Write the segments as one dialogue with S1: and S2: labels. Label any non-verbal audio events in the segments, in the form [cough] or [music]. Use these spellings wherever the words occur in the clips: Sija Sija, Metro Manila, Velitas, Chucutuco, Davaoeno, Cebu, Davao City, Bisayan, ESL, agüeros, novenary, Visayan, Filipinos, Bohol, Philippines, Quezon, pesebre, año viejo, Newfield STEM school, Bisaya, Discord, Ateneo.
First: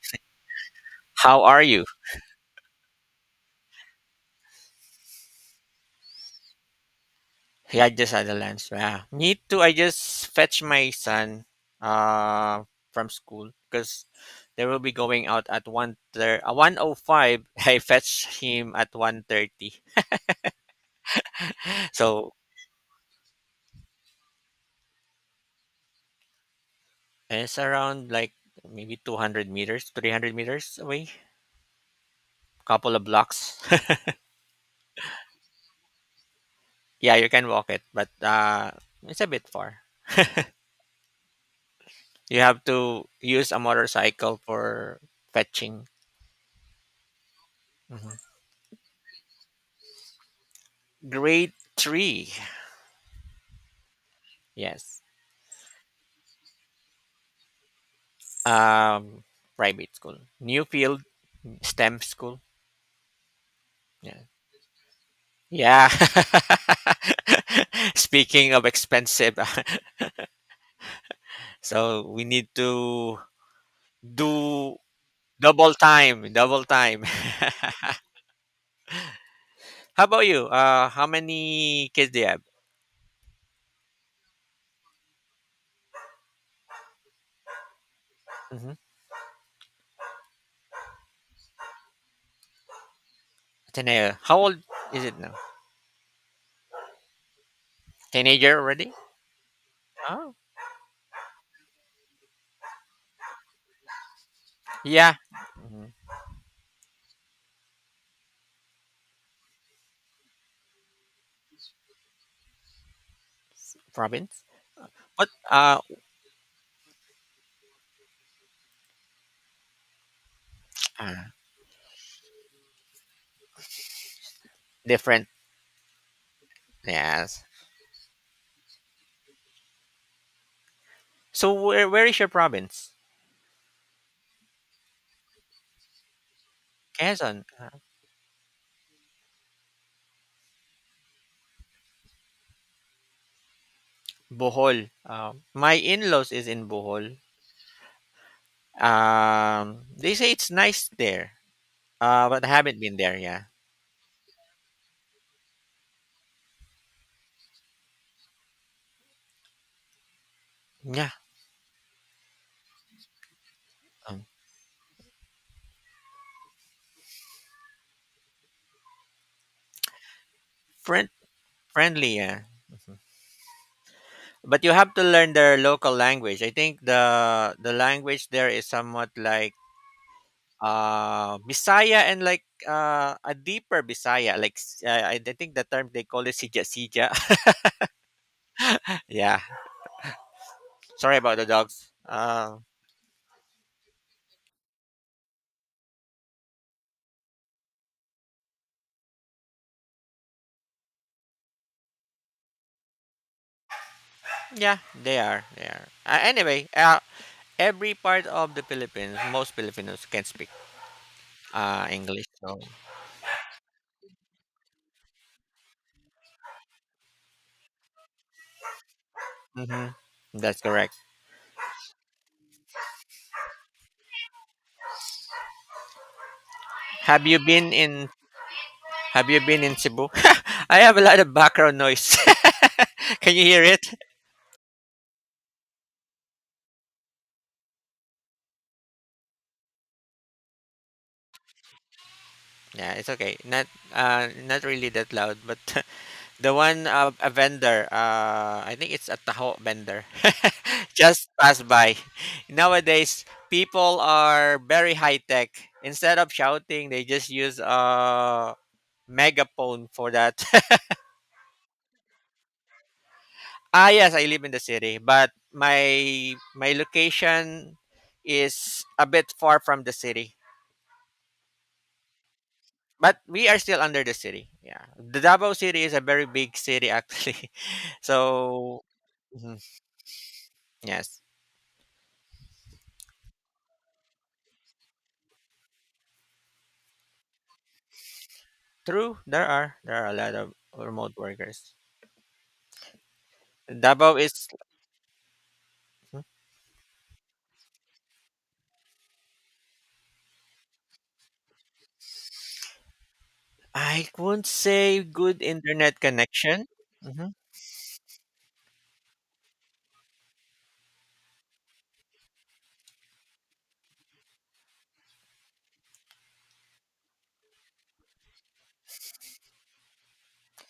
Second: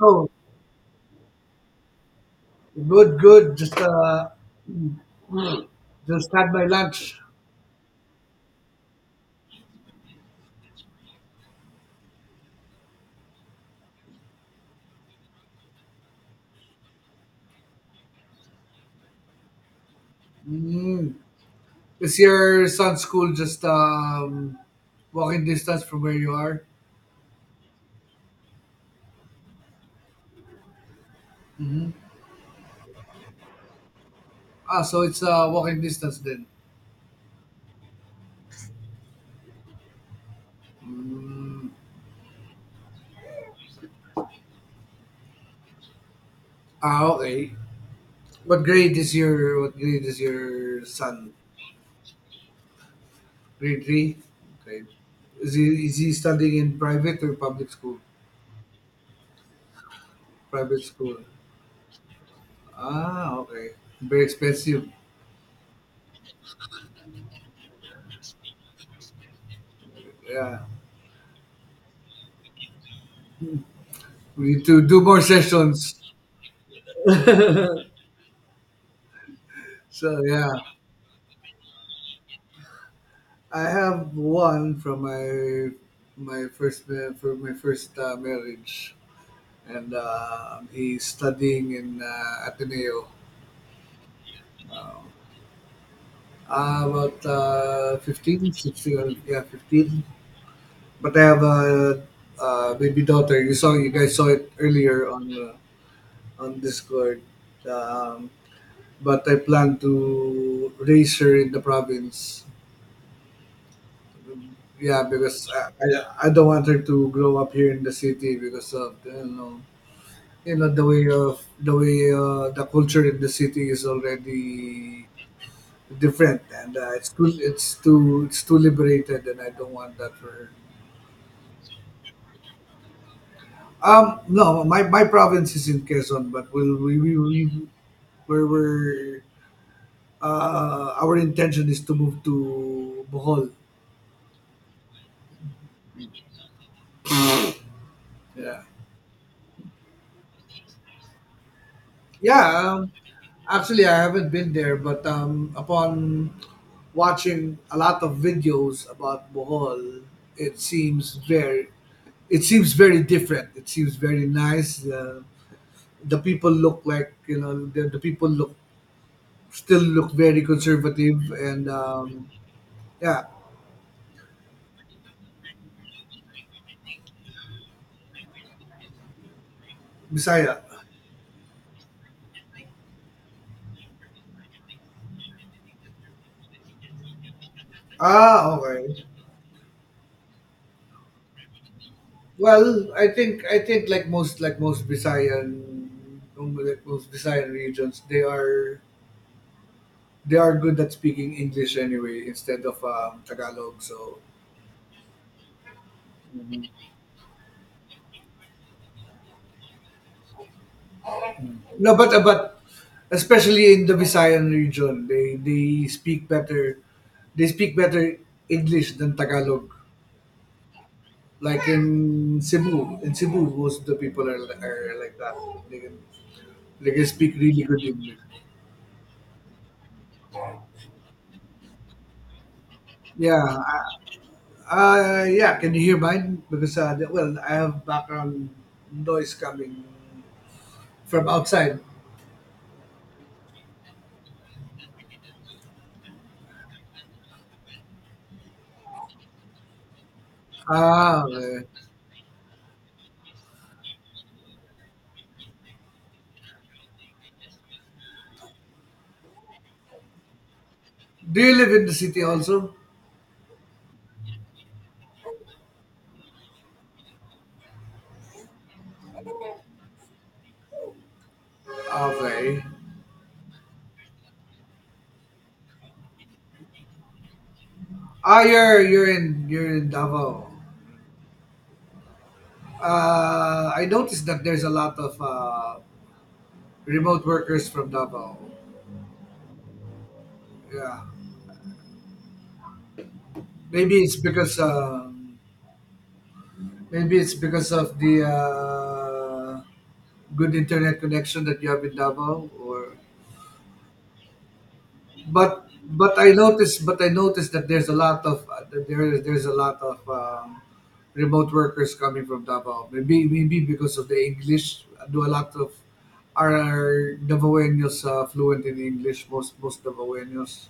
S1: Oh,
S2: How are you?
S1: good, good. Just mm, just had my lunch.
S2: Yeah, I just had a lunch. Yeah. Me too. I just fetch my son uh from school because they will be going out at 1:05. [laughs] I fetch him at 1:30. [laughs]
S1: Mm. Is
S2: So
S1: your son's school just walking distance from where you are?
S2: it's around like maybe 200 meters, 300 meters away,
S1: Hmm.
S2: couple of blocks.
S1: Ah, so it's walking distance then.
S2: [laughs] yeah, you can walk it, but it's a bit far.
S1: Mm.
S2: You have to use a motorcycle for fetching.
S1: Ah, okay.
S2: Mhm.
S1: What grade is your son?
S2: Grade 3.
S1: Grade three. Okay.
S2: Yes.
S1: Is he studying in private or public school?
S2: Um, Private school.
S1: Private
S2: Newfield
S1: school.
S2: STEM school.
S1: Ah, okay.
S2: Yeah.
S1: Very expensive.
S2: Yeah. [laughs] Speaking of expensive,
S1: Yeah.
S2: [laughs] so we need to
S1: We need
S2: do
S1: to do more
S2: double
S1: sessions.
S2: time, double time. [laughs] How
S1: So
S2: about you?
S1: yeah.
S2: How many kids do you have?
S1: I have one from my for my first
S2: Mm-hmm.
S1: marriage, and he's studying in Ateneo.
S2: Ateneo. How old is it now?
S1: About 15,
S2: Teenager already?
S1: 16, 15.
S2: Oh,
S1: But I have baby daughter. You saw, you guys saw it earlier
S2: yeah. Mhm.
S1: on Discord. Um, but I plan to raise her in the province.
S2: Province.
S1: Yeah,
S2: What?
S1: because I don't want her to grow up here in the city because of you know
S2: Uh,
S1: the way the culture in the city is already
S2: Different.
S1: different, and it's too
S2: Yes.
S1: it's too it's too liberated, and I don't want that for her.
S2: So where is your province?
S1: No My province is in Quezon, but
S2: Quezon.
S1: we where we're our intention is to move to Bohol.
S2: Bohol. My in-laws is in Bohol.
S1: Yeah.
S2: They say it's nice there. But I
S1: yeah
S2: haven't
S1: um,
S2: been there. Yeah,
S1: Actually, I haven't been there, but upon watching a lot of videos about Bohol, it
S2: yeah.
S1: seems very… It seems very different. It seems very
S2: Um,
S1: nice. The people look like you know the people look still look very
S2: friend
S1: conservative and
S2: Friendly. Yeah,
S1: yeah,
S2: but you have to learn their local language. I think the language there is somewhat like
S1: Bisaya.
S2: Bisaya and like a deeper Bisaya. Like I think the term they call it Sija Sija.
S1: Ah, okay.
S2: [laughs] yeah. Sorry about the dogs.
S1: Well, I think like most like most Bisayan regions, they are good at speaking English anyway instead of Tagalog. So
S2: Yeah, they are. They are. Anyway, every part of the Philippines, most Filipinos can speak
S1: no,
S2: English.
S1: but
S2: So.
S1: especially in the Visayan region, they speak better. They speak better English than Tagalog.
S2: Mhm. That's correct.
S1: Like in Cebu, most of the people are like that. They can they can
S2: Have
S1: speak
S2: you
S1: really
S2: been
S1: good
S2: in
S1: English.
S2: Cebu? [laughs] I have a lot of background noise. [laughs] can
S1: Yeah,
S2: you hear it?
S1: yeah. Can you hear mine? Because well, I have background noise coming from outside.
S2: Yeah, it's okay. Not really that loud, but [laughs] the one a vendor. I think it's a taho vendor. [laughs]
S1: Ah,
S2: just
S1: okay.
S2: passed by. Nowadays, people are very high tech. Instead of shouting, they just use megaphone for that. [laughs]
S1: Do you live in the city also?
S2: Yes, I live in the city, but my location is a bit far from the city.
S1: Okay.
S2: But we are still under the city. Yeah, the Davao City is a very big city actually. [laughs]
S1: Ah,
S2: so. Mhm,
S1: you're in Davao.
S2: yes,
S1: I noticed that there's a lot of remote workers from Davao.
S2: true. There are a lot of
S1: Yeah,
S2: remote workers.
S1: maybe it's
S2: Davao is
S1: because um, maybe it's because of the good internet connection that you have in Davao, or…
S2: I wouldn't say good internet connection.
S1: But I
S2: Mm-hmm.
S1: noticed that there's a lot of that there there's a lot of remote workers coming from Davao. Maybe because of the English, do a lot of are Davaoenos fluent in English. Most Davaoenos.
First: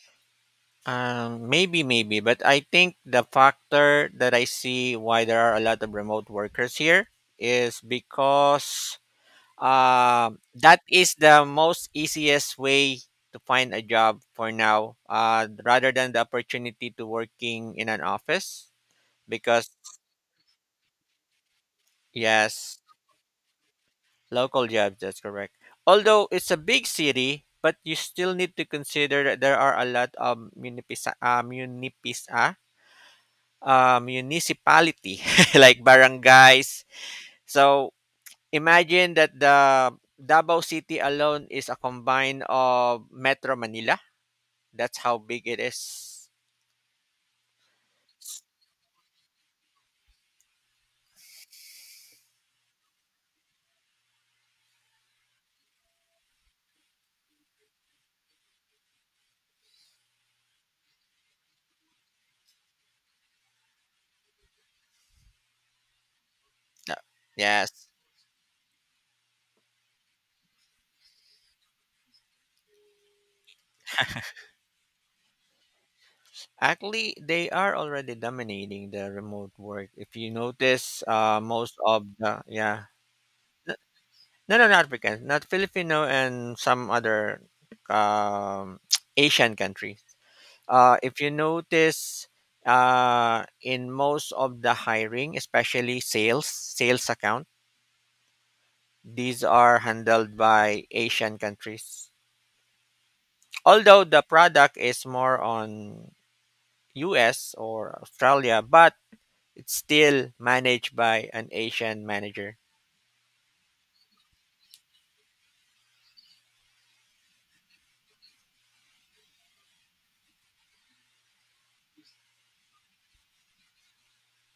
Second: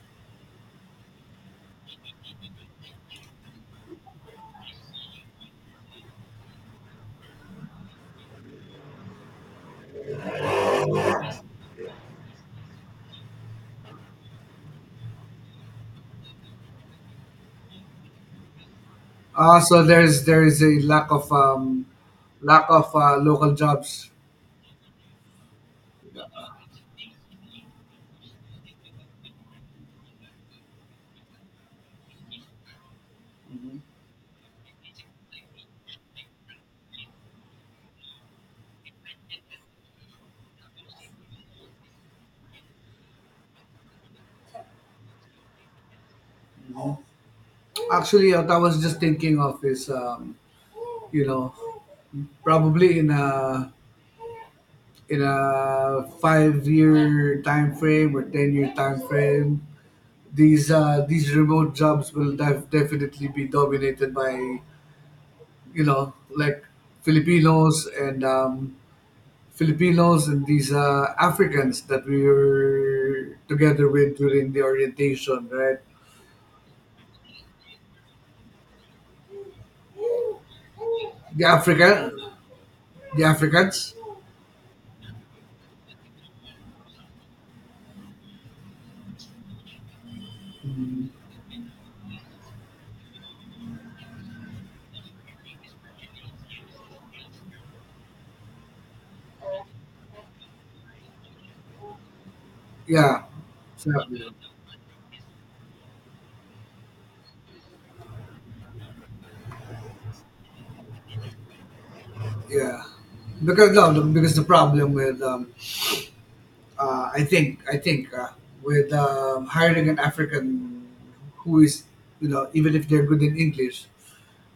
S2: Maybe, maybe, but I think the factor that I see why there are a lot of remote workers here is because that is the most easiest way to find a job for now, rather than the opportunity to working in an office.
S1: Ah,
S2: Because.
S1: so there is a lack of
S2: Yes,
S1: local jobs.
S2: local jobs, that's correct. Although it's a big city, but you still need to consider that there are a lot of munipis, munipis municipality [laughs] like barangays. So imagine that the Davao City alone is a combine of Metro Manila. That's how big it is.
S1: Actually, what I was just thinking of is you know, probably in a 5 year time frame or 10 year time frame, these remote jobs will definitely be dominated by you know, like,
S2: Yeah.
S1: Filipinos
S2: Yes.
S1: and Filipinos and these Africans that we were together with during the orientation, right?
S2: Actually, they are already dominating the remote work. If you notice,
S1: the
S2: most of
S1: african
S2: the yeah.
S1: the
S2: N-
S1: Africans,
S2: no, no, not African, not Filipino, and some other um, [tsk] Asian country. If you notice, in most of the hiring, especially sales account, these are handled by Asian countries.
S1: yeah. So
S2: Although the product is more on US or Australia, but it's still managed by an Asian manager.
S1: yeah, because no, because the problem with I think with hiring an African who is you know, even if they're good in English,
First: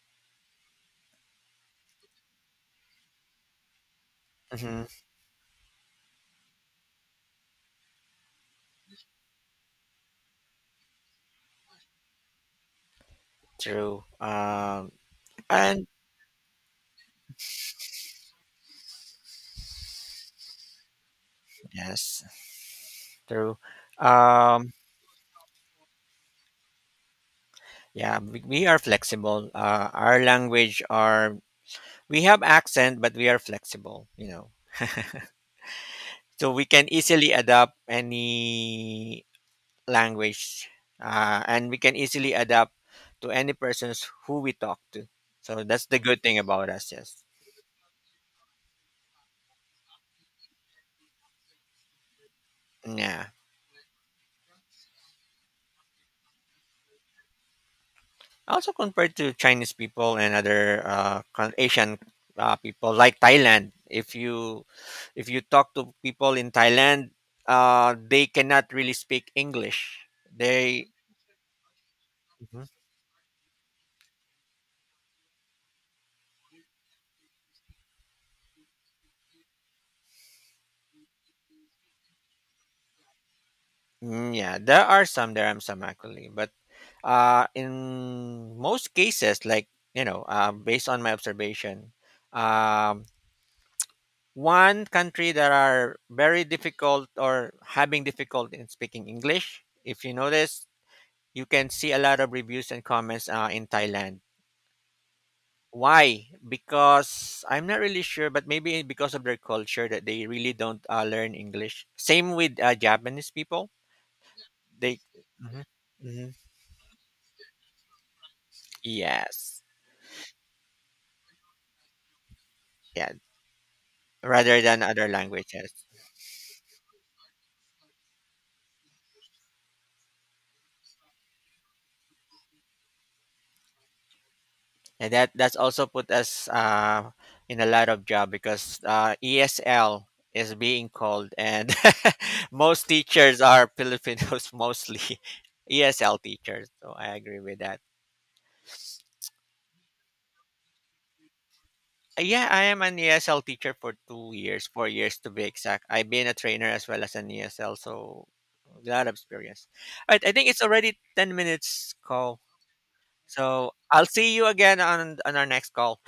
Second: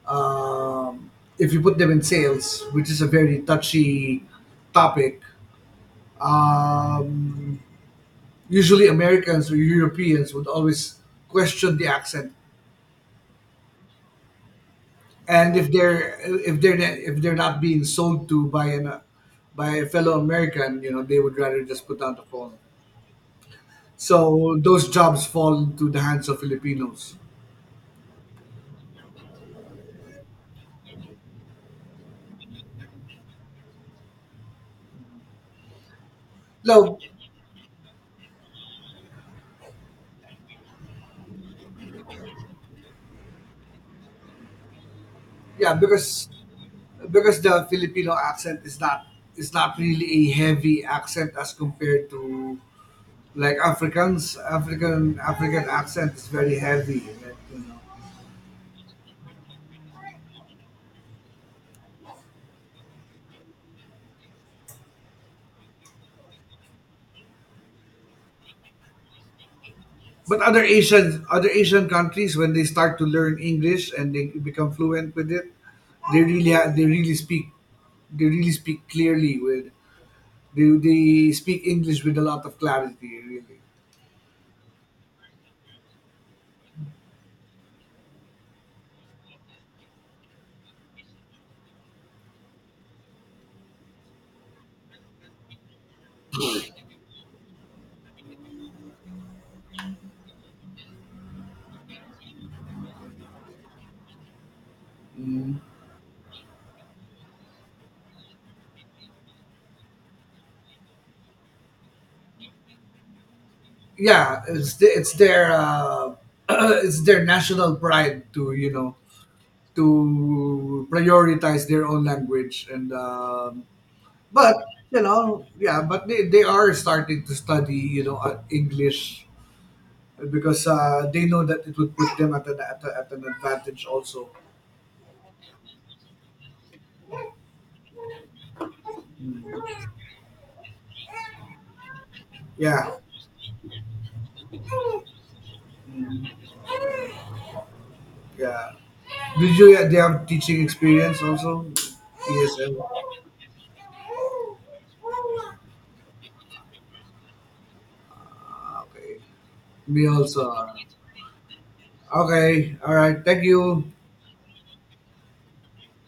S1: um, if you put them in sales, which is a very touchy
S2: Mm-hmm.
S1: topic, um, usually Americans or Europeans would always question the accent,
S2: True.
S1: and
S2: And
S1: if they're not being sold to by an by a fellow American, you know they would rather just put down the
S2: yes,
S1: phone.
S2: true.
S1: So
S2: Um,
S1: those jobs fall into the hands of Filipinos.
S2: yeah, we are flexible. Our language are we have accent, but we are flexible, so we can
S1: No,
S2: easily adapt any language, and we can easily adapt to any persons who we talk to, so
S1: yeah,
S2: that's the good
S1: because
S2: thing about us. Yes.
S1: the Filipino accent is not really a heavy accent as compared to
S2: Yeah,
S1: like Africans. African accent is very heavy, like, you know.
S2: also compared to Chinese people and other Asian people like Thailand. If you talk to people in Thailand, they cannot really speak English.
S1: But
S2: They.
S1: Other Asian countries, when they
S2: Mhm.
S1: start to learn English and they become fluent with it, they They really speak clearly with… they speak English with a lot of clarity. Really,
S2: Mm, yeah, there are some actually, but in most cases, like, based on my observation, um, one country that are very difficult or having difficult in speaking English. If you notice, you can see a lot of reviews and comments, in Thailand. Why? Because I'm not really sure, but maybe because of their culture that they really don't learn English. Same with Japanese people.
S1: yeah,
S2: They,
S1: it's their
S2: Mhm. Mhm.
S1: [clears throat] it's their national pride to you know,
S2: Yes,
S1: to prioritize their own language, and
S2: yeah,
S1: but
S2: rather than
S1: you
S2: other
S1: know,
S2: languages.
S1: yeah, but they are starting to study, you know, English, because they know that it would put them at at an advantage also.
S2: And that's also put us in a lot of job because
S1: Mm.
S2: ESL is being called, and [laughs] most
S1: Yeah,
S2: teachers are Filipinos, [laughs] mostly, ESL teachers. So I agree with that.
S1: yeah. Did you do you have teaching experience also?
S2: Yeah, I
S1: ESL.
S2: am an ESL teacher for 2 years, 4 years to be exact. I've been a trainer as well as an ESL, so
S1: Ah,
S2: a lot of
S1: okay.
S2: experience.
S1: We
S2: All right, I think
S1: also
S2: it's
S1: are.
S2: already 10 minutes call,
S1: Okay. All right. Thank
S2: so
S1: you.
S2: I'll see you again on our next call.